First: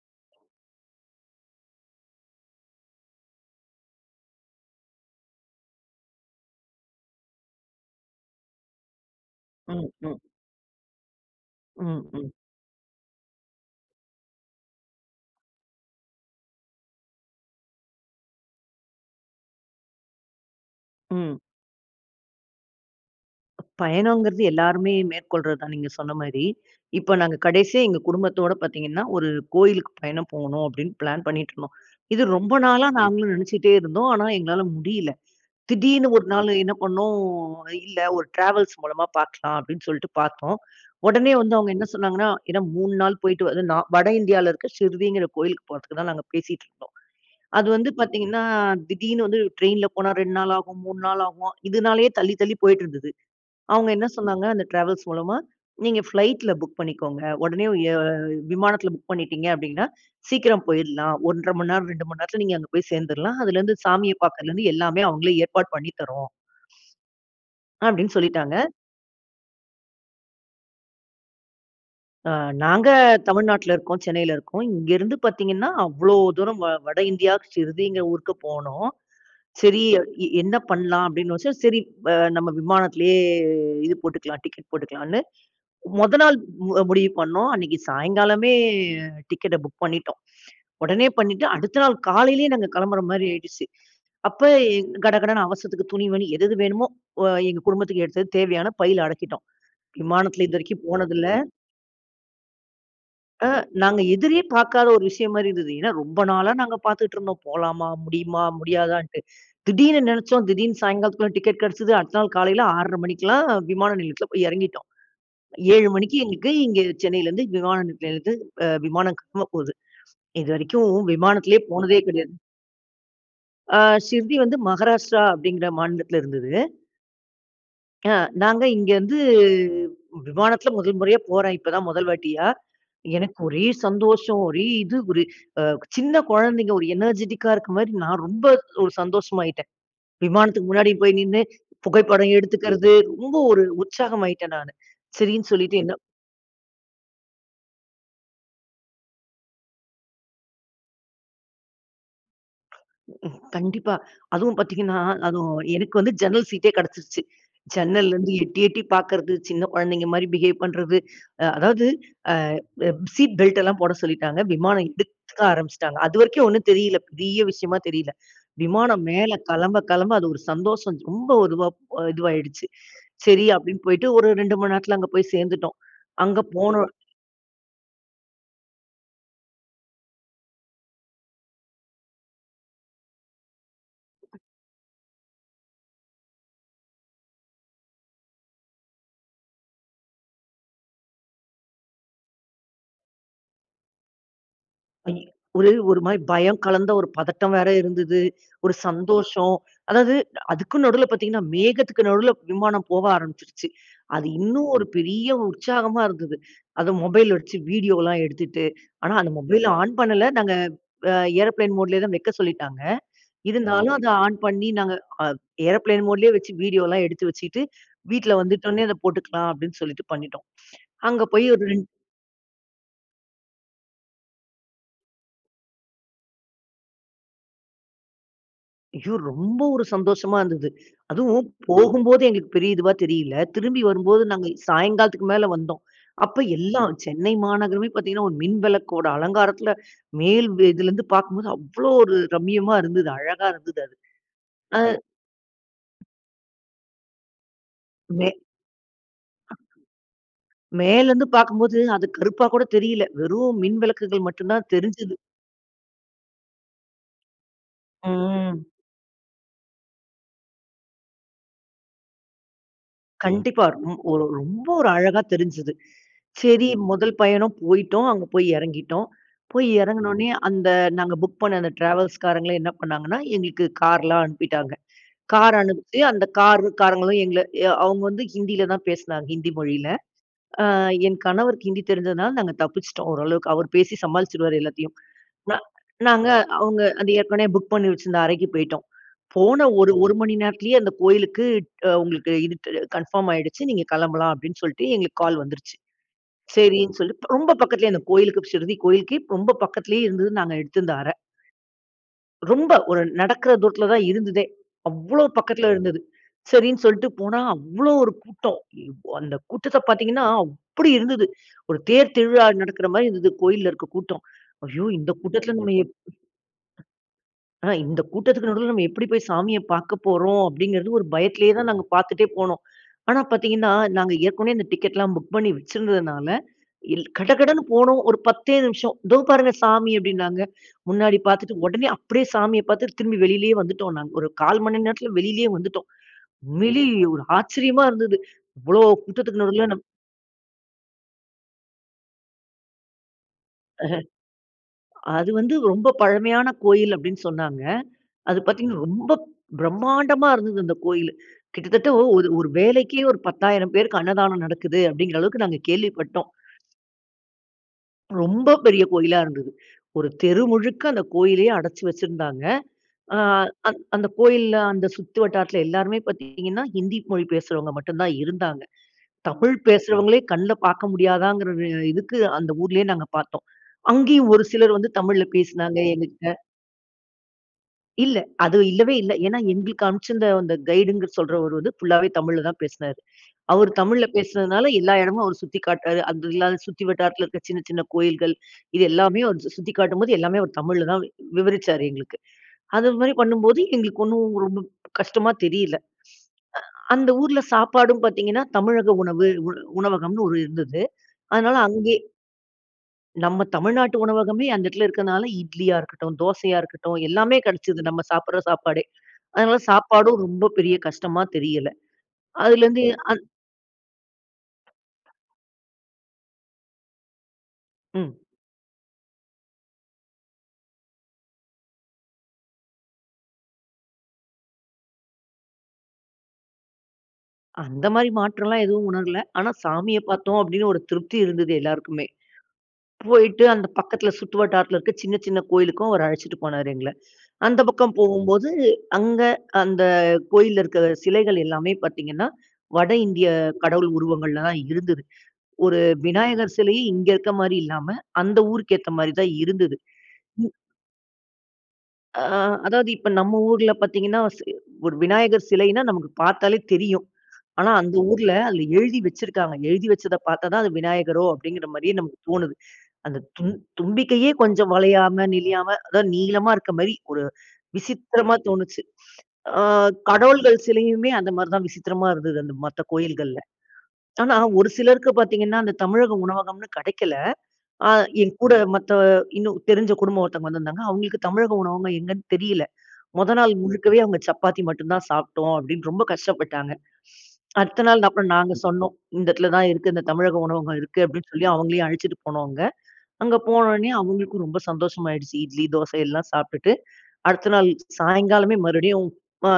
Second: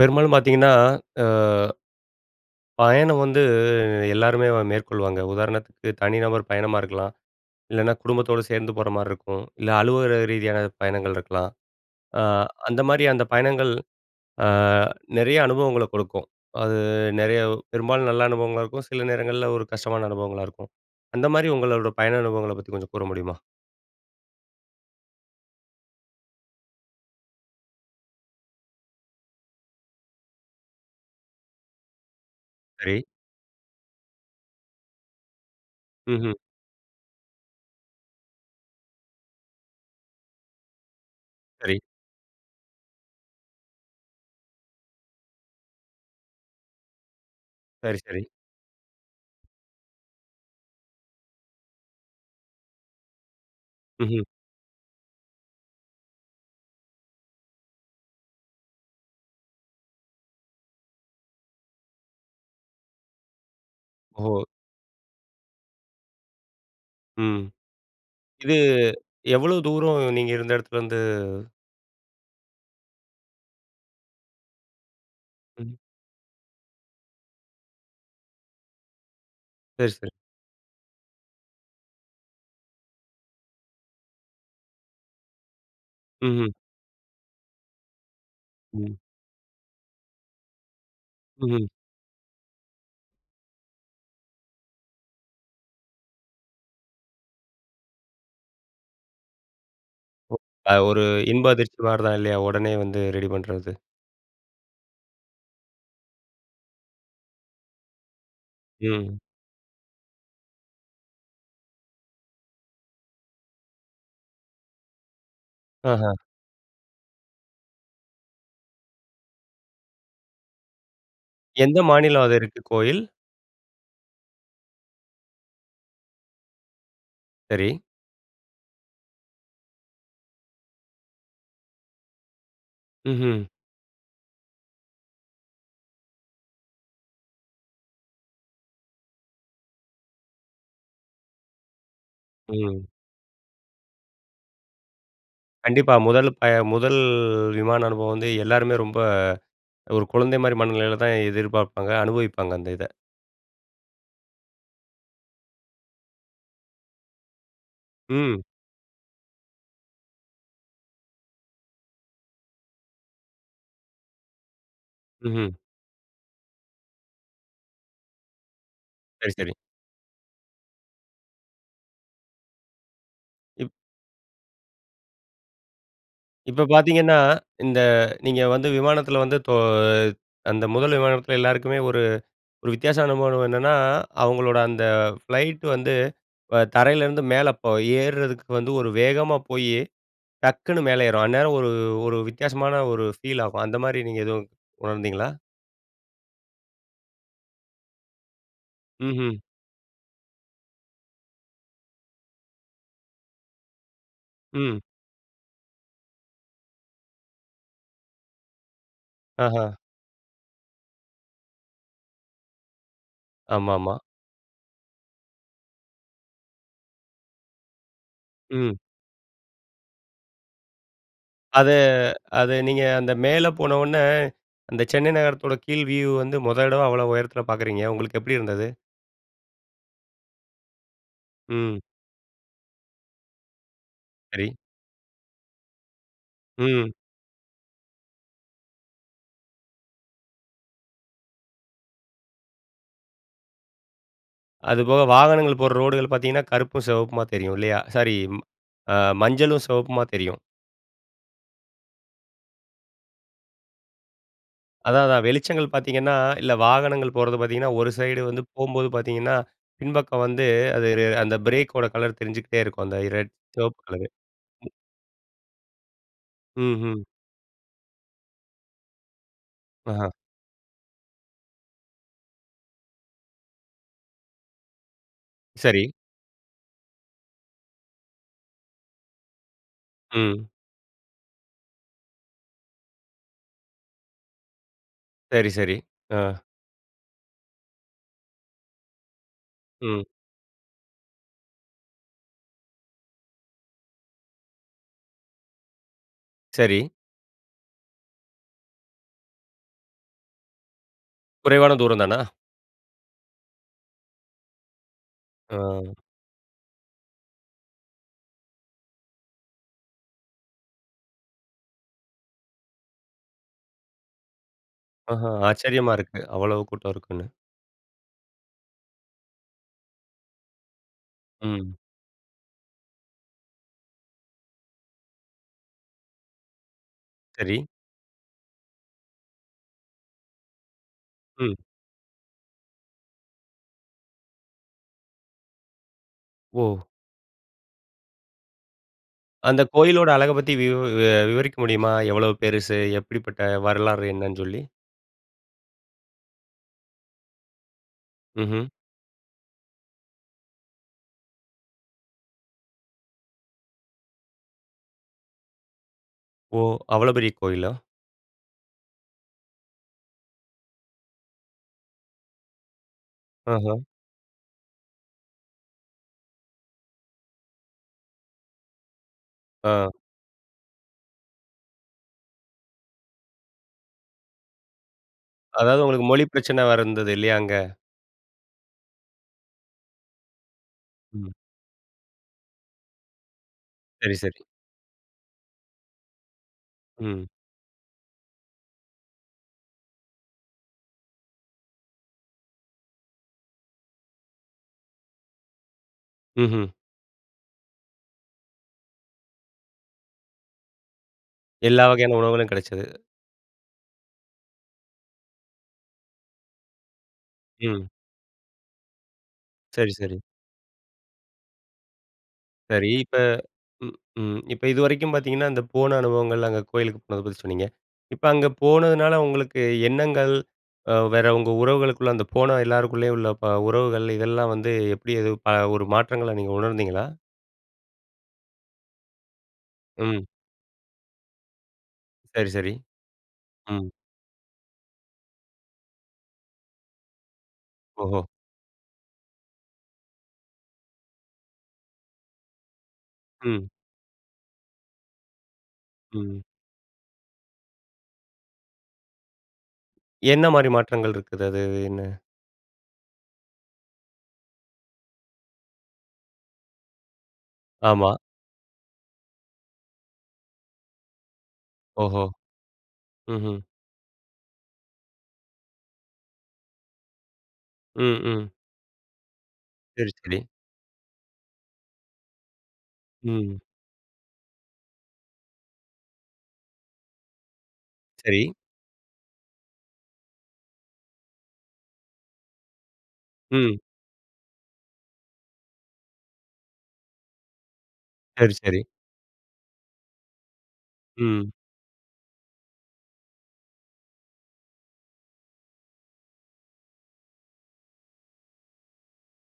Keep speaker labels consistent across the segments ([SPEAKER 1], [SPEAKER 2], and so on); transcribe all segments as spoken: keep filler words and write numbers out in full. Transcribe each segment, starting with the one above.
[SPEAKER 1] பெரும்பாலும் பார்த்தீங்கன்னா ஆ. பயணம் வந்து எல்லாருமே மேற்கொள்வாங்க. உதாரணத்துக்கு தனி நபர் பயணமா இருக்கலாம். இல்லைனா, குடும்பத்தோட சேர்ந்து போற மாரி இருக்கும். இல்ல
[SPEAKER 2] ம், ம்.
[SPEAKER 1] அழுவலக ரீதியான பயணங்கள் இருக்கலாம்.
[SPEAKER 2] ம்,
[SPEAKER 1] ஆ
[SPEAKER 2] ம்.
[SPEAKER 1] அந்த மாரி அந்த பயணங்கள் அ நெறைய அனுபவங்கள கொடுக்கும். அது நெறைய பெரும்பாலும் நல்ல அனுபவங்களா இருக்கும். சில நேரங்கள்ல ஒரு கஷ்டமான அனுபவங்களா இருக்கும். அந்த
[SPEAKER 2] ம்.
[SPEAKER 1] மாரி உங்களோட பயண அனுபவங்கள பத்தி கொஞ்சம் கூற முடியுமா?
[SPEAKER 2] பயணங்கிறது எல்லோருமே மேற்கொள்றது தான் நீங்க சொன்ன மாரி. இப்ப நாங்க கடைசியா எங்க குடும்பத்தோட பார்த்தீங்கன்னா, ஒரு கோயிலுக்கு பயணம் போணும் அப்படீன்னு பிளான் பண்ணிட்டு இருந்தோம். இது ரொம்ப நாளா
[SPEAKER 1] சரி.
[SPEAKER 2] நாங்களும் நெனச்சிட்டே இருந்தோம். ஆனா, எங்களால முடியல. திடீர்னு ஒரு
[SPEAKER 1] ம்ஹும்.
[SPEAKER 2] நாள் என்ன பண்ணோம்? இல்ல, ஒரு டிராவல்ஸ் மூலமா பார்க்கலாம் அப்படின்னு சொல்ட்டு பார்த்தோம். உடனே வந்து அவங்க
[SPEAKER 1] சரி.
[SPEAKER 2] என்ன சொன்னாங்கன்னா, ஏனா மூணு நாள் போயிட்டு வந்து நான் வட இந்தியாவில இருக்கிற சிர்டிங்கிற கோயிலுக்கு போறதுக்கு தான் நாங்க பேசிட்டு இருந்தோம். அது வந்து
[SPEAKER 1] சரி, சரி.
[SPEAKER 2] பார்த்தீங்கன்னா, திடீர்னு வந்து ட்ரெயின்ல போனா ரெண்டு நாள் ஆகும், மூணு நாள் ஆகும். இதுனாலேயே தள்ளி தள்ளி போயிட்டு இருந்தது. அவுங்க என்ன
[SPEAKER 1] ம்ஹும்.
[SPEAKER 2] சொன்னாங்க? அந்த ட்ராவல்ஸ் மூலமா நீங்க ஃப்ளைட்ல புக் பண்ணிக்கோங்க, உடனே ஏ விமானத்தில புக் பண்ணிட்டீங்க அப்படின்னா, சீக்கிரம் போயிறலாம் ஒன்ற மணி நேரம் ரெண்டு மணி நேரத்தில நீங்க அங்க போய் சேர்ந்துறலாம். அதுலேருந்து சாமிய
[SPEAKER 1] ஓ!
[SPEAKER 2] பார்க்கிறதுலருந்து எல்லாமே அவங்களே ஏற்பாடு பண்ணி தர்றோம்.
[SPEAKER 1] ம்.
[SPEAKER 2] அப்படினு சொல்லிட்டாங்க.
[SPEAKER 1] இது எவ்வளோ தூரம் நீங்க இருந்த இடத்துல இருந்து?
[SPEAKER 2] அ நாங்க தமிழ்நாட்டில இருக்கோம், சென்னையில இருக்கோம். இங்கேருந்து பார்த்தீங்கன்னா
[SPEAKER 1] ம்.
[SPEAKER 2] அவ்வளோ தூரம் வ வட இந்தியாக்கு ஷ்ரிடிங்கிற ஊருக்கு போனோம். சரி
[SPEAKER 1] சரி, சரி.
[SPEAKER 2] எ என்ன பண்ணலாம் அப்படின்னு யோசிச்சேன், சரி வ நம்ம விமானத்திலேயே இது போட்டுக்கலாம் டிக்கெட் போட்டுக்கலாம்ன்னு, மொத நாள்
[SPEAKER 1] ம்ஹ்ம்.
[SPEAKER 2] முடிவு பண்ணோம், அன்னைக்கு சாயங்காலமே
[SPEAKER 1] ம்.
[SPEAKER 2] டிக்கெட்ட புக் பண்ணிட்டோம். உடனே பண்ணிட்டு,
[SPEAKER 1] ம்ஹ்ம்.
[SPEAKER 2] அடுத்த நாள் காலையிலேயே நாங்க கிளம்புற மாதிரி ஆயிடுச்சு. அப்ப எங் கடகடன்னு அவசரத்துக்கு துணிமணி எது எது வேணுமோ, வ எங்க குடும்பத்துக்கு எடுத்தது தேவையான பைல அடக்கிட்டோம்.
[SPEAKER 1] ஒ.
[SPEAKER 2] விமானத்தில
[SPEAKER 1] அது
[SPEAKER 2] இதுவரைக்கும்
[SPEAKER 1] ஒரு
[SPEAKER 2] போனதில்ல.
[SPEAKER 1] இன்ப அதிர்ச்சி மாரி தான் இல்லையா? உடனே வந்து ரெடி
[SPEAKER 2] அ.
[SPEAKER 1] பண்ணுறது.
[SPEAKER 2] நாங்க எதிரே பார்க்காத ஒரு விஷயம் மாதிரி இருந்தது. ஏன்னா ரொம்ப நாளா நாங்க பார்த்துட்டு இருந்தோம். போலாமா? முடியுமா?
[SPEAKER 1] ம்.
[SPEAKER 2] முடியாதான்னுட்டு. திடீர்னு நினைச்சோம், திடீர்னு சாயங்காலத்துக்குள்ள டிக்கெட் கிடைச்சது. அடுத்த நாள் காலையில் ஆறரை மணிக்கெல்லாம் விமான நிலையத்தில போய் இறங்கிட்டோம். ஏழு மணிக்கு
[SPEAKER 1] ஆஹ.
[SPEAKER 2] எங்களுக்கு இங்க சென்னையிலிருந்து விமான நிலையத்திலிருந்து அ விமானம் கிளம்ப போகுது. இதுவரைக்கும் விமானத்திலேயே
[SPEAKER 1] எந்த
[SPEAKER 2] போனதே
[SPEAKER 1] மாநிலம்
[SPEAKER 2] கிடையாது.
[SPEAKER 1] அதுருக்கு கோயில்?
[SPEAKER 2] அ ஷிர்டி வந்து மகாராஷ்டிரா அப்படிங்கிற மாநிலத்தில இருந்தது.
[SPEAKER 1] சரி.
[SPEAKER 2] அ. நாங்க இங்கே இருந்து விமானத்தில முதல் முறையா போறேன். இப்போதான் முதல் வாட்டியா. எனக்கு
[SPEAKER 1] ம்ஹ்ம்.
[SPEAKER 2] ஒரே சந்தோஷம். ஒரே இது ஒரு சின்ன அ குழந்தைங்க ஒரு எனர்ஜிடிக்கா இருக்கிற மாரி நான் ரொம்ப, ஒரு சந்தோஷமாயிட்டேன். விமானத்துக்கு முன்னாடி போய் நின்னு புகைப்படம்
[SPEAKER 1] ம்.
[SPEAKER 2] எடுத்துக்கிறது, ரொம்ப ஒரு உற்சாகமாயிட்டேன் நானு. சரின்னு சொல்லிட்டு
[SPEAKER 1] கண்டிப்பா.
[SPEAKER 2] என்ன
[SPEAKER 1] முதல் பய முதல் விமான அனுபவம் வந்து எல்லாருமே ரொம்ப ஒரு குழந்தை மாரி மனநிலையில தான் எதிர்பார்ப்பாங்க, அனுபவிப்பாங்க அந்த இத.
[SPEAKER 2] ம்ஹ் கண்டிப்பா. அதுவும் பார்த்தீங்கனா அதுவும் எனக்கு வந்து ஜன்னல் சீட்டே கிடைச்சுடுச்சு. ஜன்னல்லெருந்து
[SPEAKER 1] ம்.
[SPEAKER 2] எட்டி எட்டி பார்க்கிறது, சின்ன குழந்தைங்க மாரி பிஹேவ் பண்றது. அ அதாவது அ ப சீட் பெல்ட் எல்லாம் போட சொல்லிட்டாங்க. விமானம் எடுக்க
[SPEAKER 1] ம்ஹ்ம்.
[SPEAKER 2] ஆரம்பிச்சுட்டாங்க. அது வரைக்கும் ஒன்னும் தெரியல்ல. பெரிய விஷயமா தெரியல்ல. விமானம்
[SPEAKER 1] சரி,
[SPEAKER 2] மேல
[SPEAKER 1] சரி.
[SPEAKER 2] கிளம்ப கிளம்ப அது ஒரு சந்தோஷம் ரொம்ப இதுவா அ இதுவாயிடுச்சு. சரி
[SPEAKER 1] இப்
[SPEAKER 2] அப்படின்னு போய்ட்டு ஒரு ரெண்டு மணி நேரத்துல அங்கு போய் சேர்ந்துட்டோம். அங்கு
[SPEAKER 1] இப்ப
[SPEAKER 2] போனோ
[SPEAKER 1] பார்த்தீங்கன்னா, இந்த நீங்க வந்து விமானத்தில வந்து தோ அந்த முதல் விமானத்தில எல்லாருக்குமே ஒரு ஒரு வித்தியாசமான அனுபவம் என்னன்னா, அவங்களோட அந்த ஃப்ளைட் வந்து வ தரையிலேருந்து மேல போ ஏறுதுக்கு வந்து ஒரு வேகமா போய் டக்குனு மேல ஏறும். அந்நேரம் ஒரு ஒரு வித்தியாசமான ஒரு ஃபீல் ஆகும். அந்தமாரி நீங்க எதுவும் உணர்ந்தீங்களா?
[SPEAKER 2] [unintelligible] ஒரு ஒரு மாரி பயம் கலந்த ஒரு பதட்டம் வேற இருந்தது. ஒரு
[SPEAKER 1] ம்ஹ்ம்.
[SPEAKER 2] சந்தோஷம். அதாவது அதுக்கும் நடுவுல பார்த்தீங்கன்னா, மேகத்துக்கு நடுவுல விமானம் போக ஆரம்பிச்சுருச்சு. அது இன்னும்
[SPEAKER 1] ம்.
[SPEAKER 2] ஒரு பெரிய உற்சாகமா இருந்தது. அத மொபைல் வச்சு வீடியோலாம் எடுத்துட்டு, ஆனா அந்த மொபைல்
[SPEAKER 1] ஆஹா.
[SPEAKER 2] ஆன் பண்ணல. நாங்க அ ஏரோப்ளேன் மோட்லேயே தான் வைக்க சொல்லிட்டாங்க.
[SPEAKER 1] ஆமாமா.
[SPEAKER 2] இருந்தாலும் அத ஆன் பண்ணி நாங்க அ ப் ஏரோப்ளேன் மோட்லேயே வச்சு வீடியோலாம் எடுத்து வச்சிட்டு, வீட்டில் வந்துட்ட
[SPEAKER 1] ம்.
[SPEAKER 2] உடனே அத போட்டுக்கலாம் அப்படின்னு சொல்லிட்டு பண்ணிட்டோம். அங்கே போய் ஒரு
[SPEAKER 1] அத,
[SPEAKER 2] ரெண்டு,
[SPEAKER 1] அது நீங்க அந்த மேலே போன உடனே, அந்த சென்னை நகரத்தோட கீழ் வியூ வந்து முத தடவ அவ்வளோ உயரத்தில பார்க்குறீங்க. உங்களுக்கு எப்படி இருந்தது?
[SPEAKER 2] ஐயோ! ரொம்ப ஒரு சந்தோஷமா இருந்தது. அதுவும்
[SPEAKER 1] ம்.
[SPEAKER 2] போகும்போதே எங்களுக்கு பெரிய இதுவா தெரியில்ல. திரும்பி வரும்போது நாங்க
[SPEAKER 1] சரி.
[SPEAKER 2] சாயங்காலத்திற்கு மேல வந்தோம். அப்ப
[SPEAKER 1] ம்.
[SPEAKER 2] எல்லாம் சென்னை மாநகரமே பார்த்தீங்கனா, ஒரு மின் விளக்கோட அலங்காரத்தில, மேல் வ இதில இருந்து பார்க்கும்போது அவ்வளவு ஒரு ரம்யமா இருந்தது. அழகா இருந்தது அது. அஹ்.
[SPEAKER 1] அதுபோக வாகனங்கள் போற ரோடுகள் பார்த்தீங்கன்னா கருப்பும், சிவப்புமா தெரியும் இல்லையா? சாரி
[SPEAKER 2] மே
[SPEAKER 1] ம் அ மஞ்சளும், சிவப்புமா தெரியும்.
[SPEAKER 2] மேலந்து பார்க்கும்போது, அது கருப்பா கூட தெரியல. வெறும் மின் விளக்குகள் மட்டும் தான்
[SPEAKER 1] அதான்,
[SPEAKER 2] தெரிஞ்சிது.
[SPEAKER 1] அதான். வெளிச்சங்கள் பார்த்தீங்கன்னா, இல்ல வாகனங்கள் போறது பார்த்தீங்கன்னா ஒரு சைடு வந்து
[SPEAKER 2] ம்.
[SPEAKER 1] போகும்போது பார்த்தீங்கன்னா, பின்பக்கம் வந்து அது அந்த பிரேக்கோட கலர் தெரிஞ்சுகிட்டே இருக்கும். அந்த ரெட்
[SPEAKER 2] கண்டிப்பா.
[SPEAKER 1] சிவப்பு
[SPEAKER 2] ரொம்
[SPEAKER 1] கலரு.
[SPEAKER 2] ஒரு ரொம்ப ஒரு அழகா தெரிஞ்சுது. சரி
[SPEAKER 1] ம் ஹ்ம்.
[SPEAKER 2] முதல் பயணம் போயிட்டோம், அங்கே போய் இறங்கிட்டோம். போய்
[SPEAKER 1] அஹ.
[SPEAKER 2] இறங்குனொனே, அந்த நாங்க புக் பண்ண அந்த ட்ராவல்ஸ்காரங்கள என்ன பண்ணாங்கன்னா, எங்களுக்கு கார்லாம் அனுப்பிட்டாங்க. கார்
[SPEAKER 1] சரி.
[SPEAKER 2] அனுப்பி அந்த கார் காரங்களும் எங்கள எ அவங்க வந்து ஹிந்தியில தான் பேசினாங்க. ஹிந்தி மொழியில.
[SPEAKER 1] ம்.
[SPEAKER 2] ஆ என் கணவருக்கு ஹிந்தி தெரிஞ்சதுனால நாங்க தப்பிச்சிட்டோம், ஓரளவுக்கு அவர் பேசி சமாளிச்சிடுவாரு எல்லாத்தையும்.
[SPEAKER 1] சரி,
[SPEAKER 2] ந
[SPEAKER 1] சரி. ஆ.
[SPEAKER 2] நாங்க அவங்க அது ஏற்கனவே புக் பண்ணி வெச்சிருந்த அறைக்கு போய்ட்டோம். போன ஒரு
[SPEAKER 1] ம்.
[SPEAKER 2] ஒரு மணி நேரத்திலேயே அந்த கோவிலுக்கு அ உங்களுக்கு இது அ கன்ஃபர்ம் ஆயிடுச்சு, நீங்க கிளம்பலாம் அப்படினு சொல்லிட்டு எங்களுக்கு கால் வந்துருச்சு.
[SPEAKER 1] சரி.
[SPEAKER 2] சரினு சொல்லி ப ரொம்ப பக்கத்திலேயே அந்த கோவிலுக்கு ஷிர்டி கோவிலுக்கு ரொம்ப பக்கத்திலேயே இருந்தது நாங்க எடுத்திருந்த அற.
[SPEAKER 1] குறைவான தூரம் தானா?
[SPEAKER 2] ரொம்ப ஒரு நடக்கிற தூரத்தில தான் இருந்ததே. அவ்வளவு பக்கத்தில இருந்தது.
[SPEAKER 1] ஆ.
[SPEAKER 2] சரினு சொல்லிட்டு போனா அவ்வளவு ஒரு கூட்டம். இப் அந்த கூட்டத்த பார்த்தீங்கனா அப்படி இருந்தது. ஒரு தேர் திருவிழா நடக்குற மாரி இருந்தது, கோயில்ல இருக்க கூட்டம். ஐய்யோ இந்த
[SPEAKER 1] ஆஹா.
[SPEAKER 2] கூட்டத்தில நம்ம
[SPEAKER 1] ஆச்சரியமா
[SPEAKER 2] எப்
[SPEAKER 1] இருக்கு, அவ்வளவு கூட்டம் இருக்குன்னு.
[SPEAKER 2] ஆ இந்த கூட்டத்திற்கு நடுவில நம்ம எப்படி போய் சாமிய பார்க்க போறோம், அப்டிங்கிறது ஒரு பயத்திலேயே தான்
[SPEAKER 1] ம்.
[SPEAKER 2] நாங்க பார்த்துட்டே போனோம். ஆனா பார்த்தீங்கனா, நாங்க ஏற்கனவே இந்த டிக்கெட் எல்லாம் புக் பண்ணி வச்சுருந்ததனால இல்
[SPEAKER 1] சரி.
[SPEAKER 2] கடகடனு போனோம். ஒரு பத்தே நிமிஷம். தோ பாருங்க சாமி அப்படின்னாங்க. முன்னாடி பார்த்துட்டு
[SPEAKER 1] ம்.
[SPEAKER 2] உடனே அப்படியே சாமிய பார்த்து திரும்பி வெளியிலேயே வந்துட்டோம் நாங்க. ஒரு கால் மணி நேரத்தில வெளியிலேயே வந்துட்டோம்.
[SPEAKER 1] ஓ!
[SPEAKER 2] உண்மையிலேயே ஒரு ஆச்சரியமா இருந்தது. இவ்வளவு கூட்டத்திற்கு
[SPEAKER 1] அந்த
[SPEAKER 2] நடுவில நம்
[SPEAKER 1] கோயிலோட அழக பத்தி விவ விவரிக்க முடியுமா, எவ்வளோ பெருசு எப்படிப்பட்ட வரலாறு என்னன்னு சொல்லி?
[SPEAKER 2] அது வந்து ரொம்ப பழமையான கோவில் அப்படினு சொன்னாங்க. அது
[SPEAKER 1] ம்ஹ்ம்.
[SPEAKER 2] பார்த்தீங்கனா, ரொம்ப பிரமாண்டமா இருந்தது அந்த கோயில். கிட்டத்தட்ட ஒரு ஒரு வேலைக்கே ஒரு பத்தாயிரம் பேருக்கு அன்னதானம் நடக்குது அப்படிங்குற அளவுக்கு நாங்க கேள்விப்பட்டோம்.
[SPEAKER 1] ஓ! அவ்வளவு பெரிய கோயிலா?
[SPEAKER 2] ரொம்ப பெரிய கோயிலா இருந்தது. ஒரு தெரு முழுக்க அந்த கோயிலையே அடைச்சு வச்சிருந்தாங்க. அ அந்
[SPEAKER 1] ஆஹ.
[SPEAKER 2] அந்த கோயில்ல, அந்த சுத்து வட்டாரத்தில எல்லாருமே பார்த்தீங்கன்னா, ஹிந்தி மொழி பேசுறவுங்க மட்டும் தான் இருந்தாங்க. தமிழ்
[SPEAKER 1] ஆ.
[SPEAKER 2] பேசுறவங்களே கண்ல பார்க்க முடியாதாங்கிற இ இதுக்கு அந்த ஊரிலயே நாங்க பார்த்தோம். அங்கயும் ஒரு சிலர் வந்து தமிழ்ல பேசினாங்க,
[SPEAKER 1] அதாவது உங்களுக்கு மொழி
[SPEAKER 2] எங்ககிட்ட.
[SPEAKER 1] பிரச்சனை வேற இருந்தது. இல்லையா, அங்க?
[SPEAKER 2] இல்ல. அது இல்லவே இல்ல. ஏன்னா, எங்களுக்கு அனுப்பிச்சிருந்த அந்த கைடுங்க
[SPEAKER 1] ம்.
[SPEAKER 2] சொல்றவர் வந்து ஃபுல்லாவே தமிழ்ல தான் பேசினாரு. அவரு தமிழ்ல
[SPEAKER 1] சரி, சரி.
[SPEAKER 2] பேசினதுனால எல்லா இடமும் அவர் சுத்தி காட்டுறார். அது இல்லாத சுத்தி வட்டாரத்தில
[SPEAKER 1] ம்.
[SPEAKER 2] இருக்க சின்ன சின்ன கோயில்கள், இது எல்லாமே அவர் சு சுத்தி காட்டும்போது, எல்லாமே அவர் தமிழ்ல தான் வி விவரிச்சார் எங்களுக்கு. அது மாதிரி பண்ணும்போது எங்களுக்கு ஒன்னும் ரொம்ப கஷ்டமா தெரியல.
[SPEAKER 1] ம்ஹம்.
[SPEAKER 2] அ அந்த ஊர்ல சாப்பாடும் பார்த்தீங்கன்னா, தமிழக உணவு உ உணவகம்னு ஒரு இருந்தது. அதனால
[SPEAKER 1] எல்லா
[SPEAKER 2] அங்கயே
[SPEAKER 1] வகையான உணவுகளும் கிடைச்சது.
[SPEAKER 2] நம்ம தமிழ்நாட்டு உணவகமே அந்த இடத்தில இருக்கனால இட்லியா இருக்கட்டும், தோசையா இருக்கட்டும் எல்லாமே கிடைச்சது,
[SPEAKER 1] ம்.
[SPEAKER 2] நம்ம சாப்பிடுற சாப்பாடே. அதனால
[SPEAKER 1] சரி, சரி
[SPEAKER 2] சாப்பாடும் ரொம்ப பெரிய கஷ்டமா தெரியல. அதிலிருந்து
[SPEAKER 1] சரி இப்ப
[SPEAKER 2] அந்
[SPEAKER 1] ம், ம். இப்போ இதுவரைக்கும் பார்த்திங்கன்னா, அந்த போன அனுபவங்கள், அங்க கோயிலுக்கு போனத பத்தி சொன்னீங்க.
[SPEAKER 2] ம்.
[SPEAKER 1] இப்போ அங்க போனதுனால உங்களுக்கு எண்ணங்கள், அ வேற உங்க உறவுகளுக்குள்ளே அந்த போன எல்லாருக்குள்ளேயும் உள்ள ப உறவுகள் இதெல்லாம் வந்து எப்படி எது ப ஒரு மாற்றங்கள நீங்க உணர்ந்தீங்களா?
[SPEAKER 2] அந்த மாதிரி மாற்றம்லாம் எதுவும் உணரல. ஆனா சாமிய
[SPEAKER 1] ம்.
[SPEAKER 2] பார்த்தோம் அப்படின்னு ஒரு திருப்தி இருந்தது எல்லாருக்குமே.
[SPEAKER 1] சரி, சரி.
[SPEAKER 2] போயிட்டு அந்த
[SPEAKER 1] ம்.
[SPEAKER 2] பக்கத்தில சுற்றுவட்டாரத்தில இருக்கிற சின்ன சின்ன கோயிலுக்கும் அவர் அழைச்சிட்டு போனாரு எங்கள. அந்த பக்கம்
[SPEAKER 1] ஓஹோ!
[SPEAKER 2] போகும்போது அங்க அந்த கோயில்ல இருக்கிற சிலைகள் எல்லாமே பார்த்திங்கன்னா, வட இந்திய
[SPEAKER 1] ம்.
[SPEAKER 2] கடவுள் உருவங்கள்ல தான் இருந்தது. ஒரு
[SPEAKER 1] ம்.
[SPEAKER 2] விநாயகர் சிலைய இங்க இருக்கிற மாதிரி இல்லாம, அந்த ஊருக்கு ஏத்த மாதிரி தான் இருந்தது.
[SPEAKER 1] என்ன
[SPEAKER 2] ம்.
[SPEAKER 1] மாரி மாற்றங்கள் இருக்குது? அது என்ன.
[SPEAKER 2] ஆ, அதாவது இப்போ நம்ம ஊர்ல பார்த்திங்கன்னா, ச ஒரு விநாயகர் சிலைனா நமக்கு பார்த்தாலே தெரியும். ஆனா அந்த
[SPEAKER 1] ஆமா.
[SPEAKER 2] ஊர்ல அதில எழுதி வச்சிருக்காங்க. எழுதி வச்சத பார்த்தா தான் அது விநாயகரோ அப்படிங்கிற மாதிரியே நமக்கு
[SPEAKER 1] ஓஹோ!
[SPEAKER 2] தோணுது. அந்த தும்
[SPEAKER 1] ம்ஹ்ம்.
[SPEAKER 2] தும்பிக்கையே கொஞ்சம் வளையாம நெழியாம அதாவது நீளமா, இருக்கிற மாதிரி ஒரு
[SPEAKER 1] ம்,
[SPEAKER 2] விசித்திரமா
[SPEAKER 1] ம்.
[SPEAKER 2] தோணுச்சு. அ
[SPEAKER 1] சரி, சரி.
[SPEAKER 2] கடவுள்கள் சிலையுமே அந்த மாதிரி தான் விசித்திரமா இருந்தது, அந்த மத்த கோயில்கள்ல.
[SPEAKER 1] ம்.
[SPEAKER 2] ஆனா ஒரு சிலருக்கு பார்த்தீங்கன்னா, அந்த தமிழக உணவகம்னு கிடைக்கல. அ என்
[SPEAKER 1] சரி.
[SPEAKER 2] கூட மத்த இன்னும் தெரிஞ்ச குடும்பம் ஒருத்தவங்க வந்துருந்தாங்க. அவங்களுக்கு தமிழக உணவகம் எங்கேன்னு தெரியல. முதல் நாள்
[SPEAKER 1] ம்.
[SPEAKER 2] முழுக்கவே "அவங்க சப்பாத்தி மட்டும் தான் சாப்பிட்டோம்." அப்படின்னு ரொம்ப கஷ்டப்பட்டாங்க. அடுத்த நாள், அப்புறம்
[SPEAKER 1] சரி,
[SPEAKER 2] நாங்க
[SPEAKER 1] சரி.
[SPEAKER 2] சொன்னோம் "இந்த இடத்துல தான் இருக்கு, இந்த தமிழக உணவகம் இருக்கு" அப்படின்னு சொல்லி
[SPEAKER 1] ம்.
[SPEAKER 2] அவங்களையும் அழைச்சிட்டு போனோங்க. அங்கே போன உடனே அவங்களுக்கும் ரொம்ப சந்தோஷமாயிடுச்சு. இட்லி தோச எல்லாம் சாப்ட்டுட்டு, அடுத்த நாள் சாயங்காலமே மறுபடியும் அ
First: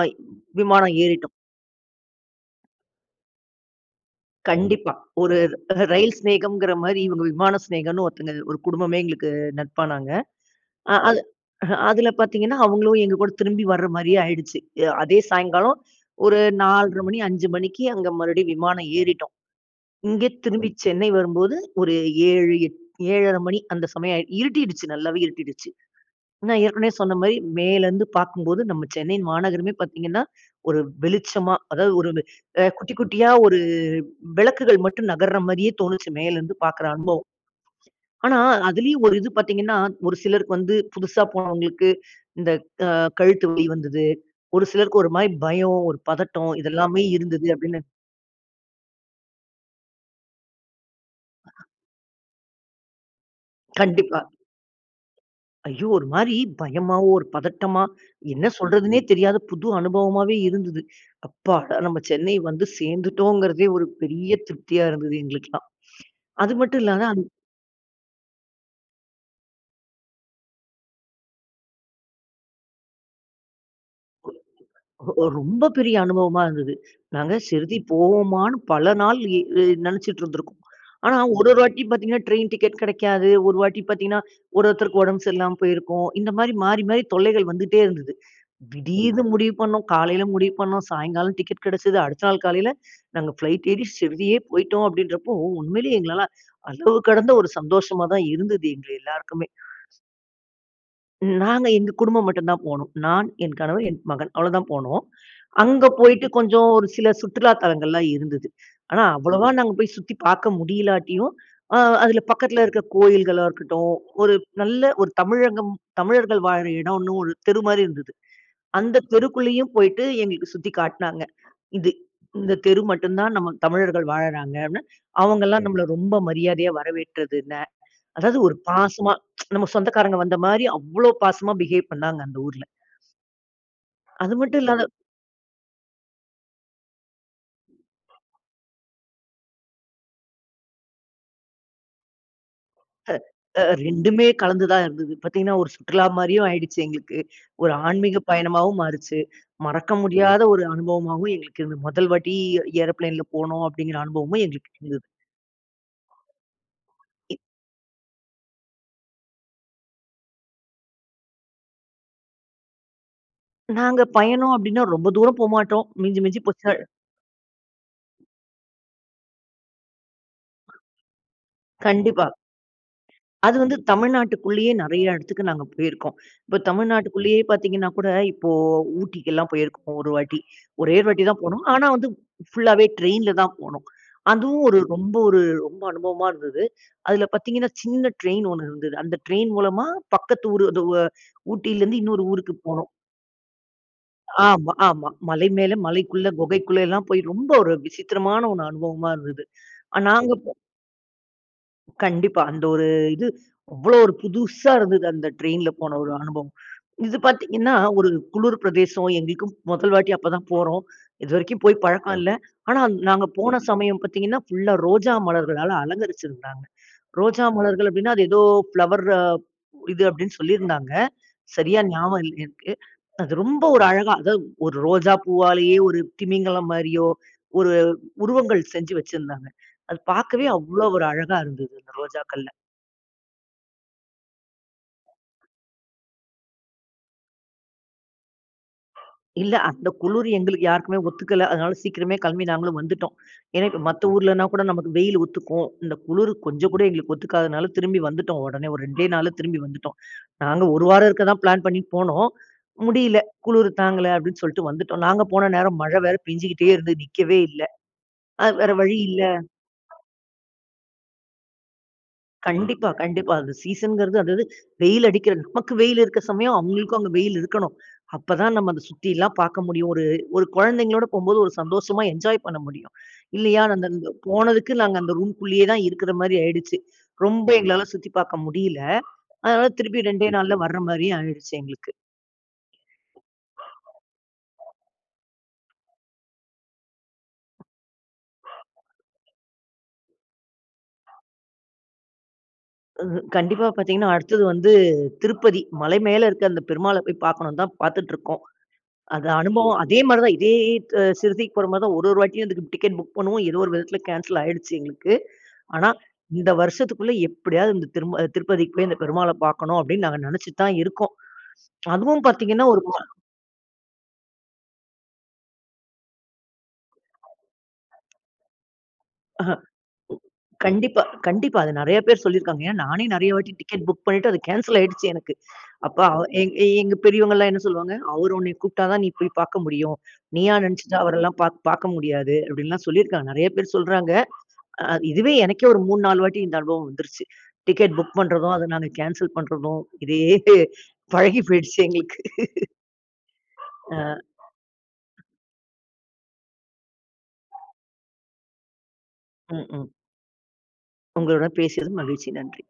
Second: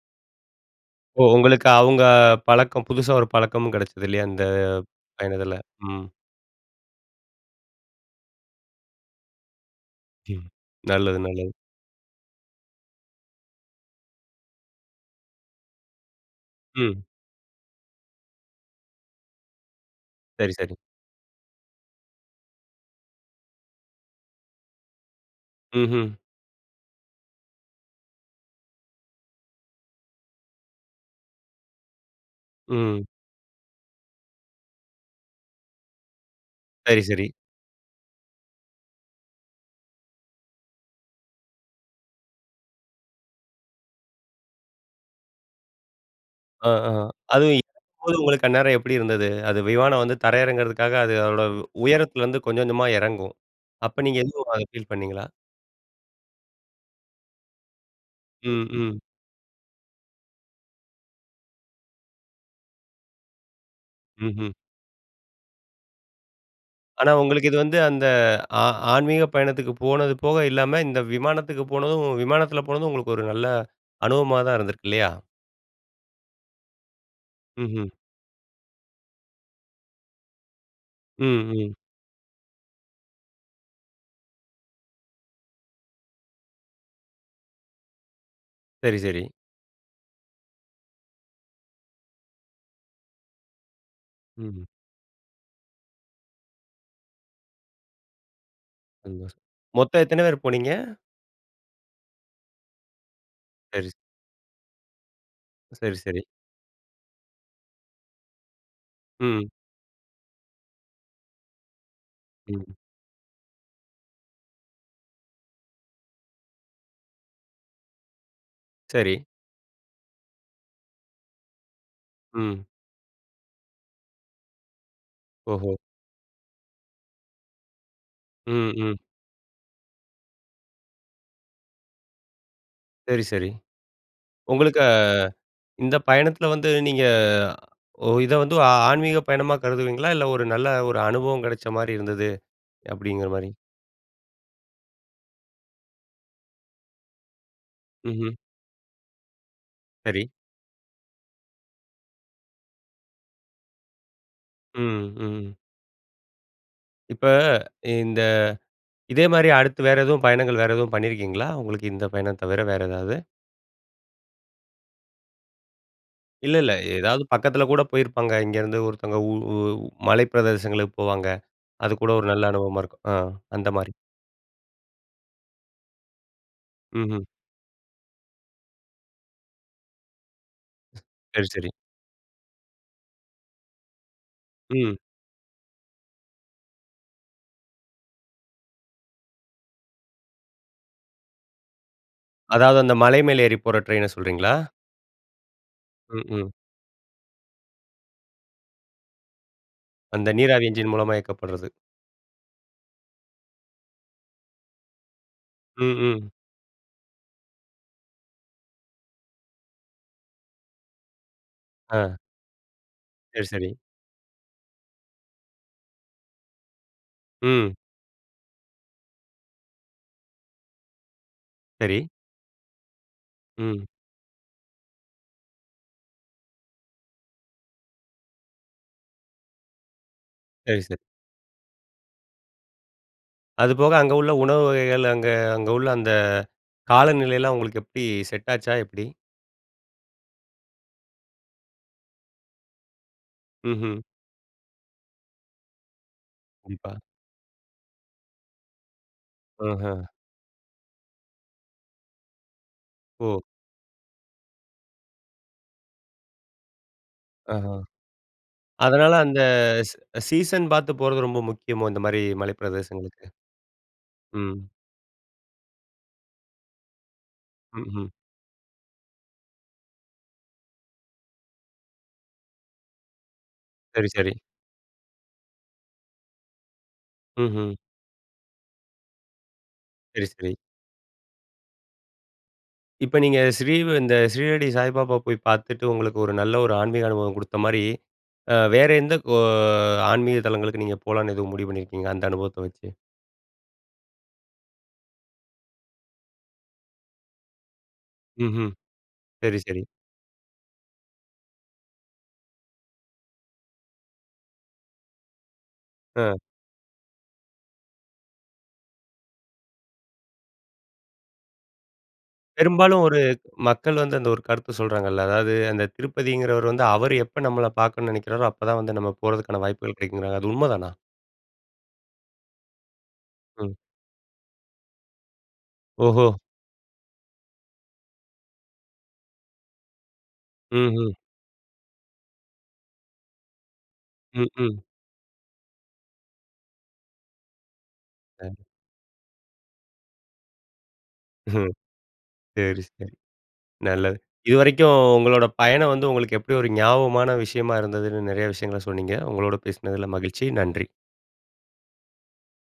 [SPEAKER 2] விமானம்
[SPEAKER 1] ஓ!
[SPEAKER 2] ஏறிட்டோம்.
[SPEAKER 1] உங்களுக்கு அவங்க பழக்கம் புதுசா ஒரு பழக்கமும் கிடைச்சது இல்லையா? அந்த
[SPEAKER 2] கண்டிப்பா, ஒரு
[SPEAKER 1] பயணத்தில. ம்.
[SPEAKER 2] ரயில் சிநேகம்கிற மாதிரி இவங்க விமான சிநேகம்னு ஒருத்தங்க, ஒரு குடும்பமே எங்களுக்கு நட்பானாங்க.
[SPEAKER 1] ம்.
[SPEAKER 2] அ
[SPEAKER 1] நல்லது,
[SPEAKER 2] அது
[SPEAKER 1] நல்லது.
[SPEAKER 2] அதில பார்த்தீங்கன்னா, அவங்களும் எங்க கூட திரும்பி வர மாதிரியே ஆயிடுச்சு. அதே சாயங்காலம் ஒரு நால்ர
[SPEAKER 1] ம்.
[SPEAKER 2] மணி அஞ்சு மணிக்கு அங்கே மறுபடியும் விமானம் ஏறிட்டோம். இங்க
[SPEAKER 1] சரி,
[SPEAKER 2] திரும்பி
[SPEAKER 1] சரி.
[SPEAKER 2] சென்னை வரும்போது ஒரு ஏழு, ஏழர மணி அந்த சமயம் இருட்டிடுச்சு நல்லாவே இருட்டிடுச்சு.
[SPEAKER 1] ம்ஹூம்.
[SPEAKER 2] நான் ஏற்கனவே சொன்ன மாரி மேலே இருந்து பார்க்கும்போது நம்ம சென்னை மாநகரமே பார்த்தீங்கன்னா ஒரு வெளிச்சமா, அதாவது ஒரு குட்டி,
[SPEAKER 1] ம்.
[SPEAKER 2] குட்டியா ஒரு விளக்குகள் மட்டும் நகர்ற மாரியே தோணுச்சு, மேலே இருந்து பார்க்கிற
[SPEAKER 1] சரி,
[SPEAKER 2] அனுபவம்.
[SPEAKER 1] சரி.
[SPEAKER 2] ஆனா அதிலயும் ஒரு இது பார்த்தீங்கன்னா, ஒரு சிலருக்கு வந்து புதுசா போனவங்களுக்கு இந்த அ கழுத்து வலி வந்தது. ஒரு சிலருக்கு ஒரு மாதிரி பயம், ஒரு பதட்டம் இது
[SPEAKER 1] ஆ, ஆ.
[SPEAKER 2] எல்லாமே இருந்தது
[SPEAKER 1] அதுவும்
[SPEAKER 2] அப்படின்னு.
[SPEAKER 1] இப்பொழுது உங்களுக்கு அந்நேரம் எப்படி இருந்தது? அது விமானம் வந்து தரை இறங்குறதுக்காக அது அதோட உயரத்துலருந்து கொஞ்சம் கொஞ்சமா இறங்கும். அப்ப நீங்க
[SPEAKER 2] கண்டிப்பா.
[SPEAKER 1] எதுவும் அத ஃபீல் பண்ணீங்களா?
[SPEAKER 2] ஐயோ! ஒரு மாரி பயமாவோ, ஒரு பதட்டமா என்ன
[SPEAKER 1] ம்,
[SPEAKER 2] சொல்றதுன்னே
[SPEAKER 1] ம்.
[SPEAKER 2] தெரியாத புது அனுபவமாவே இருந்தது. அப்பாடா! நாம சென்னை வந்து சேர்ந்துட்டோம்ங்கிறதே ஒரு பெரிய
[SPEAKER 1] ம்ஹ்ம்.
[SPEAKER 2] திருப்தியா இருந்தது. எங்களுக்கு எல்லாம். அது மட்டும் இல்லாம
[SPEAKER 1] ஆனா உங்களுக்கு இது வந்து அந்த ஆ ஆன்மீக பயணத்துக்கு போனது போக இல்லாம, இந்த விமானத்துக்கு போனதும் விமானத்தில போனதும் உங்களுக்கு ஒரு நல்ல அனுபவமா தான் இருந்திருக்கு. இல்லையா?
[SPEAKER 2] ரொ ரொம்ப பெரிய அனுபவமா இருந்தது. நாங்க ஷீரடி
[SPEAKER 1] ம்ஹ்ம்.
[SPEAKER 2] போவோமான்னு பல நாள் நினைச்சிட்டு இருந்துருக்கோம். ஆனா ஒரு
[SPEAKER 1] ம்,
[SPEAKER 2] ஒரு
[SPEAKER 1] ம்.
[SPEAKER 2] வாட்டி பார்த்திங்கன்னா, ட்ரெயின் டிக்கெட் கிடைக்காது. ஒரு வாட்டி பார்த்திங்கன்னா, ஒரு ஒருத்தருக்கு உடம்பு சரியில்லாம போயிருக்கும். இந்த மாதிரி மாறி மாறி தொல்லைகள் வந்துகிட்டே இருந்தது.
[SPEAKER 1] சரி, சரி.
[SPEAKER 2] திடீர்னு முடிவு பண்ணோம். காலையில் முடிவு பண்ணோம். சாயங்காலம் டிக்கெட் கிடைச்சது. அடுத்த நாள் காலையல் நாங்க ஃப்ளைட் ஏறி ஷீரடியே
[SPEAKER 1] ம்.
[SPEAKER 2] போயிட்டோம் அப்படின்றப்போ உண்மையிலேயே எங்களால அளவு கடந்த ஒரு சந்தோஷமா தான் இருந்தது எங்க
[SPEAKER 1] [unintelligible]
[SPEAKER 2] எல்லாருக்குமே.
[SPEAKER 1] மொத்தம் எத்தன பேர் போனீங்க?
[SPEAKER 2] நாங்க எங்க குடும்பம் மட்டும் தான் போனோம். நான், என் கணவன்,
[SPEAKER 1] சரி.
[SPEAKER 2] என் மகன் அவ்வளோதான் போனோம். அங்க
[SPEAKER 1] சரி, சரி.
[SPEAKER 2] போயிட்டு கொஞ்சம் ஒரு சில சுற்றுலா தலங்கள்லாம் இருந்தது. ஆனா அவ்வளோவா
[SPEAKER 1] ம்.
[SPEAKER 2] நாங்க போய் சுத்தி பார்க்க முடியலாட்டியும், அதில பக்கத்தில
[SPEAKER 1] ம்.
[SPEAKER 2] இருக்கிற கோயில்களா இருக்கட்டும். ஒரு நல்ல ஒரு தமிழகம் தமிழர்கள் வாழ்கிற இடம்னு ஒரு தெரு மாதிரி இருந்தது. அந்த
[SPEAKER 1] சரி.
[SPEAKER 2] தெருக்குள்ளேயும் போய்ட்டு எங்களுக்கு சுற்றி காட்டினாங்க. இது இந்த
[SPEAKER 1] ம்.
[SPEAKER 2] தெரு மட்டும் தான் நம் தமிழர்கள் வாழ்றாங்க அப்படின்னு. அவங்க எல்லாம்
[SPEAKER 1] ஓஹோ!
[SPEAKER 2] நம்மை ரொம்ப மரியாதையா வரவேற்றது இல்லை. அதாவது ஒரு
[SPEAKER 1] ம், ம்.
[SPEAKER 2] பாசமா நம்ம சொந்தக்காரங்க வந்த மாதிரி அவ்வளவு பாசமா பிஹேவ் பண்ணாங்க அந்த ஊர்ல.
[SPEAKER 1] சரி, சரி.
[SPEAKER 2] அது மட்டும் இல்லாம
[SPEAKER 1] உங்களுக்கு, இந்த பயணத்தில வந்து நீங்க ஒ இத வந்து ஆ ஆன்மீகப் பயணமா கருதுவீங்களா? இல்ல ஒரு நல்ல ஒரு அனுபவம் கிடைச்ச மாதிரி இருந்தது
[SPEAKER 2] அ
[SPEAKER 1] அப்படிங்கிற மாரி.
[SPEAKER 2] அ ரெண்டுமே கலந்து தான் இருந்தது. பார்த்தீங்கன்னா ஒரு சுற்றுலா மாதிரியும் ஆயிடுச்சு எங்களுக்கு. ஒரு ஆன்மீக
[SPEAKER 1] ம்ஹ்ம்.
[SPEAKER 2] பயணமாவும் மாறுச்சு. மறக்க
[SPEAKER 1] சரி.
[SPEAKER 2] முடியாத ஒரு அனுபவமாவும் எங்களுக்கு இருந்தது. முதல் வாட்டி ஏரோப்ளேன்ல போனோம் அப்படிங்கிற அனுபவமும் எங்களுக்கு இருந்தது.
[SPEAKER 1] ம், ம். இப்ப இந்த இதே மாரி அடுத்து வேறு எதுவும் பயணங்கள் வேறு எதுவும் பண்ணியிருக்கீங்களா? உங்களுக்கு இந்த பயணம் தவிர வேறு எதாவது?
[SPEAKER 2] நாங்க பயணம் அப்படீன்னா ரொம்ப தூரம் போமாட்டோம். மிஞ்சி மிஞ்சி
[SPEAKER 1] இல்ல,
[SPEAKER 2] போச்ச
[SPEAKER 1] இல்ல. ஏதாவது பக்கத்தில கூட போயிருப்பாங்க இங்கேருந்து ஒருத்தவங்க உ உ மலை பிரதேசங்களுக்கு போவாங்க. அதுக்கூட
[SPEAKER 2] கண்டிப்பா.
[SPEAKER 1] ஒரு நல்ல அனுபவமா இருக்கும். அ
[SPEAKER 2] அது
[SPEAKER 1] அந்த
[SPEAKER 2] வந்து
[SPEAKER 1] மாரி.
[SPEAKER 2] தமிழ்நாட்டுக்குள்ளேயே நெறைய எடத்துக்கு நாங்க போயிருக்கோம். இப்ப
[SPEAKER 1] ம். ம்.
[SPEAKER 2] தமிழ்நாட்டுக்குள்ளேயே பார்த்தீங்கன்னா கூட, இப்போ ஊட்டிக்கெல்லாம் போயிருக்கோம் ஒரு வாட்டி. ஒரே ஒரு வாட்டி தான்
[SPEAKER 1] சரி,
[SPEAKER 2] போனோம்.
[SPEAKER 1] சரி.
[SPEAKER 2] ஆனா வந்து ஃபுல்லாவே ட்ரெயின்ல தான் போனோம். அதுவும் ஒரு
[SPEAKER 1] ம்.
[SPEAKER 2] ரொம்ப ஒரு ரொம்ப அனுபவமா இருந்தது. அதுல பார்த்தீங்கன்னா, சின்ன ட்ரெயின் ஒண்ணு இருந்தது. அந்த ட்ரெயின் மூலமா பக்கத்து ஊரு அது வ ஊட்டியிலேருந்து இன்னொரு ஊருக்கு
[SPEAKER 1] அதாவது
[SPEAKER 2] போனோம்.
[SPEAKER 1] அந்த மலை மேல ஏறி போற ட்ரெயின சொல்றீங்களா?
[SPEAKER 2] ஆமா, ஆமா. மலை மேல,
[SPEAKER 1] ம்.
[SPEAKER 2] மலைக்குள்ள,
[SPEAKER 1] ம்.
[SPEAKER 2] குகைக்குள்ளல்லாம் போய் ரொம்ப ஒரு விசித்திரமான ஒண்ணு அனுபவமா இருந்தது. அ நாங்க
[SPEAKER 1] அந்த
[SPEAKER 2] அப்போ
[SPEAKER 1] நீராவி என்ஜின் மூலமா இயக்கப்படறது.
[SPEAKER 2] கண்டிப்பா. அந்த ஒரு இது, அவ்வளோ ஒரு புதுசா இருந்தது அந்த ட்ரெயின்ல
[SPEAKER 1] ம்.
[SPEAKER 2] போன ஒரு
[SPEAKER 1] ம்.
[SPEAKER 2] அனுபவம். இது பார்த்தீங்கன்னா, ஒரு குளுர் பிரதேசம், எங்களுக்கும் மொதல் வாட்டி அப்ப தான் போறோம். இது வரைக்கும் போய்
[SPEAKER 1] அ.
[SPEAKER 2] பழக்கம் இல்ல. ஆனா நாங்க
[SPEAKER 1] சரி,
[SPEAKER 2] போன
[SPEAKER 1] சரி.
[SPEAKER 2] சமயம் பார்த்தீங்கன்னா, ஃபுல்லா ரோஜா மலர்களால அலங்கரிச்சு இருந்தாங்க. ரோஜா
[SPEAKER 1] ம்.
[SPEAKER 2] மலர்கள் அப்படீன்னா, அது ஏதோ ஃபிளவர் இது அப்படீன்னு சொல்லியிருந்தாங்க. சரியா
[SPEAKER 1] சரி.
[SPEAKER 2] ஞாபகம் இல்ல எனக்கு. அது ரொம்ப ஒரு
[SPEAKER 1] ம்.
[SPEAKER 2] அழகா அதாவது ஒரு ரோஜா பூவாலேயே ஒரு திமிங்கலம் மாரியோ, ஒரு உருவங்கள் செஞ்சு வச்சுருந்தாங்க. அது பார்க்கவே
[SPEAKER 1] சரி,
[SPEAKER 2] அவ்வளோ
[SPEAKER 1] சர்.
[SPEAKER 2] ஒரு அழகா இருந்தது, அந்த ரோஜாக்கள்ல.
[SPEAKER 1] அதுபோக அங்க உள்ள உணவு வகைகள், அங்க அங்க உள்ள அந்த காலநிலையல்லாம் உங்களுக்கு எப்படி செட் ஆச்சா? எப்படி?
[SPEAKER 2] இல்ல அந்த குளுரு எங்களுக்கு யாருக்குமே ஒத்துக்கல. அதனால சீக்கிரமே கெளம்பி நாங்களும் வந்துட்டோம். ஏன்னா, இப்ப
[SPEAKER 1] ம்ஹ்ம்.
[SPEAKER 2] மத்த ஊர்லனா கூட நமக்கு வெயிலு ஒத்துக்கும். இந்த குளுரு கொஞ்சம் கூட
[SPEAKER 1] ணிப்பா.
[SPEAKER 2] எங்களுக்கு ஒத்துக்காததுனால திரும்பி வந்துட்டோம் ஒடனே. ஒரு ரெண்டே நாள்ல திரும்பி வந்துட்டோம்.
[SPEAKER 1] அஹ.
[SPEAKER 2] நாங்க ஒரு வாரம் இருக்க தான் பிளான் பண்ணி போனோம். "முடியல,
[SPEAKER 1] ஓ!
[SPEAKER 2] குளுரு தாங்கல." அப்படீன்னு சொல்ட்டு வந்துட்டோம். நாங்க போன நேரம் மழை வேற பெஞ்சுகிட்டே இருந்துது. நிக்கவே இல்ல.
[SPEAKER 1] ஆஹா.
[SPEAKER 2] அது வேற வழி
[SPEAKER 1] அதனால
[SPEAKER 2] இல்ல
[SPEAKER 1] அந்த ஸ் சீசன் பார்த்து போறது ரொம்ப முக்கியமோ? இந்த மாரி மலை
[SPEAKER 2] கண்டிப்பா,
[SPEAKER 1] பிரதேசங்களுக்கு.
[SPEAKER 2] கண்டிப்பா. அந்த சீசன்ங்கிறது அதாவது
[SPEAKER 1] ம்.
[SPEAKER 2] வெயில் அடிக்கிற நமக்கு வெயில் இருக்க சமயம், அவங்களுக்கும் அங்க வெயில் இருக்கணும்.
[SPEAKER 1] ம்ஹ்ம்.
[SPEAKER 2] அப்பதான் நம்ம அத சுத்தில்லாம் பார்க்க முடியும். ஒரு ஒரு குழந்தைங்களோட போகும்போது ஒரு சந்தோஷமா என்ஜாய் பண்ண முடியும். இல்லையா நான் அந்த
[SPEAKER 1] சரி,
[SPEAKER 2] அங்க
[SPEAKER 1] சரி.
[SPEAKER 2] போனதுக்கு, நாங்க அந்த ரூம்குள்ளேயே தான் இருக்குற மாரி ஆயிடுச்சு. ரொம்ப
[SPEAKER 1] ம்ஹ்ம்.
[SPEAKER 2] எங்களால சுத்தி பார்க்க முடியல. அதனால திருப்பி
[SPEAKER 1] சரி,
[SPEAKER 2] ரெண்டே
[SPEAKER 1] சரி.
[SPEAKER 2] நாள்ல வர்ற மாரியே ஆயிருச்சு எங்களுக்கு.
[SPEAKER 1] இப்ப நீங்க ஸ்ரீவ் இந்த ஸ்ரீரடி சாய்பாபா போய் பார்த்துட்டு, உங்களுக்கு ஒரு நல்ல ஒரு ஆன்மீக அனுபவம் குடுத்த மாரி, அ வேற எந்த கோ ஆன்மீக தலங்களுக்கு நீங்க போலாம்ன்னு எதுவும் முடிவு பண்ணிருக்கீங்க? அந்த அனுபவத்த வச்சு.
[SPEAKER 2] உஹ்ம். கண்டிப்பா பார்த்தீங்கன்னா, அடுத்தது வந்து திருப்பதி. மலை மேல இருக்க அந்த பெருமாள போய் பார்க்கணும்ன்னு தான் பார்த்துட்டுருக்கோம்.
[SPEAKER 1] ம்ஹ்ம்.
[SPEAKER 2] அத
[SPEAKER 1] சரி,
[SPEAKER 2] அனுபவம்
[SPEAKER 1] சரி.
[SPEAKER 2] அதே மாரி தான் இதே ட் சிறுதிக்கு போற மாரி தான் ஒரு ஒரு வாட்டியும் அதுக்கு டிக்கெட் புக் பண்ணுவோம். ஏதோ ஒரு விதத்தில கேன்சல் ஆயிடுச்சு எங்களுக்கு. ஆனா
[SPEAKER 1] அ.
[SPEAKER 2] "இந்த வருஷத்துக்குள்ள எப்படியாவது இந்த திரும்ப திருப்பதிக்கு போய் அந்த பெருமாளை பார்க்கணும்." அப்படீன்னு நாங்க நெனச்சுட்டு தான் இருக்கோம். அதுவும் பார்த்தீங்கன்னா, ஒரு வ
[SPEAKER 1] பெரும்பாலும் ஒரு மக்கள் வந்து அந்த ஒரு கருத்த சொல்றாங்கல்ல. அதாவது அந்த திருப்பதிங்கிறவர் வந்து, "அவர் எப்ப நம்மள பார்க்கணும்ன்னு நெனைக்கிறாரோ, அப்பதான் வந்து நம்ம
[SPEAKER 2] அஹ. ம்.
[SPEAKER 1] போறதுக்கான வாய்ப்புகள் கிடைக்குங்கிறாங்க." அது உண்ம தானா?
[SPEAKER 2] கண்டிப்பா, கண்டிப்பா. அத நெறைய பேர் சொல்லியிருக்காங்க. ஏன் நானே நெறைய வாட்டி
[SPEAKER 1] ம்.
[SPEAKER 2] டிக்கெட் புக் பண்ணீட்டு, அது கேன்சல் ஆயிடுச்சு எனக்கு. அப்ப அவ்
[SPEAKER 1] ஓஹோ!
[SPEAKER 2] எ எ எங்க பெரியவங்கல்லாம் என்ன சொல்லுவாங்க? "அவரு உன்னய கூப்பிட்டா தான் நீ போய் பார்க்க முடியும். நீயா
[SPEAKER 1] ம்.
[SPEAKER 2] நெனச்சுட்டு
[SPEAKER 1] ஹ்ம்.
[SPEAKER 2] அவரல்லாம் பார்க் பார்க்க முடியாது." அப்படீன்னுல்லாம் சொல்லியிருக்காங்க. நெறைய பேர் சொல்றாங்க.
[SPEAKER 1] ம். ம்.
[SPEAKER 2] அ இதுவே எனக்கே ஒரு மூணு நாலு வாட்டி இந்த அனுபவம் வந்துருச்சு. டிக்கெட் புக் பண்றதும்,
[SPEAKER 1] அ.
[SPEAKER 2] அதை நாங்க கேன்சல் பண்றதும். இதே பழகி
[SPEAKER 1] ஹ்ம்.
[SPEAKER 2] போய்டுச்சு எங்களுக்கு.
[SPEAKER 1] சரி, சரி.
[SPEAKER 2] அ.
[SPEAKER 1] நல்லது. இதுவரைக்கும் உங்களோட பயணம் வந்து உங்களுக்கு எப்படி ஒரு ஞாபகமான விஷயமா இருந்ததுன்னு, நெறைய விஷயங்கள சொன்னீங்க. உங்களோட
[SPEAKER 2] ம். ம்.
[SPEAKER 1] பேசுனதில மகிழ்ச்சி. நன்றி!
[SPEAKER 2] உங்களோட பேசியது மகிழ்ச்சி. நன்றி.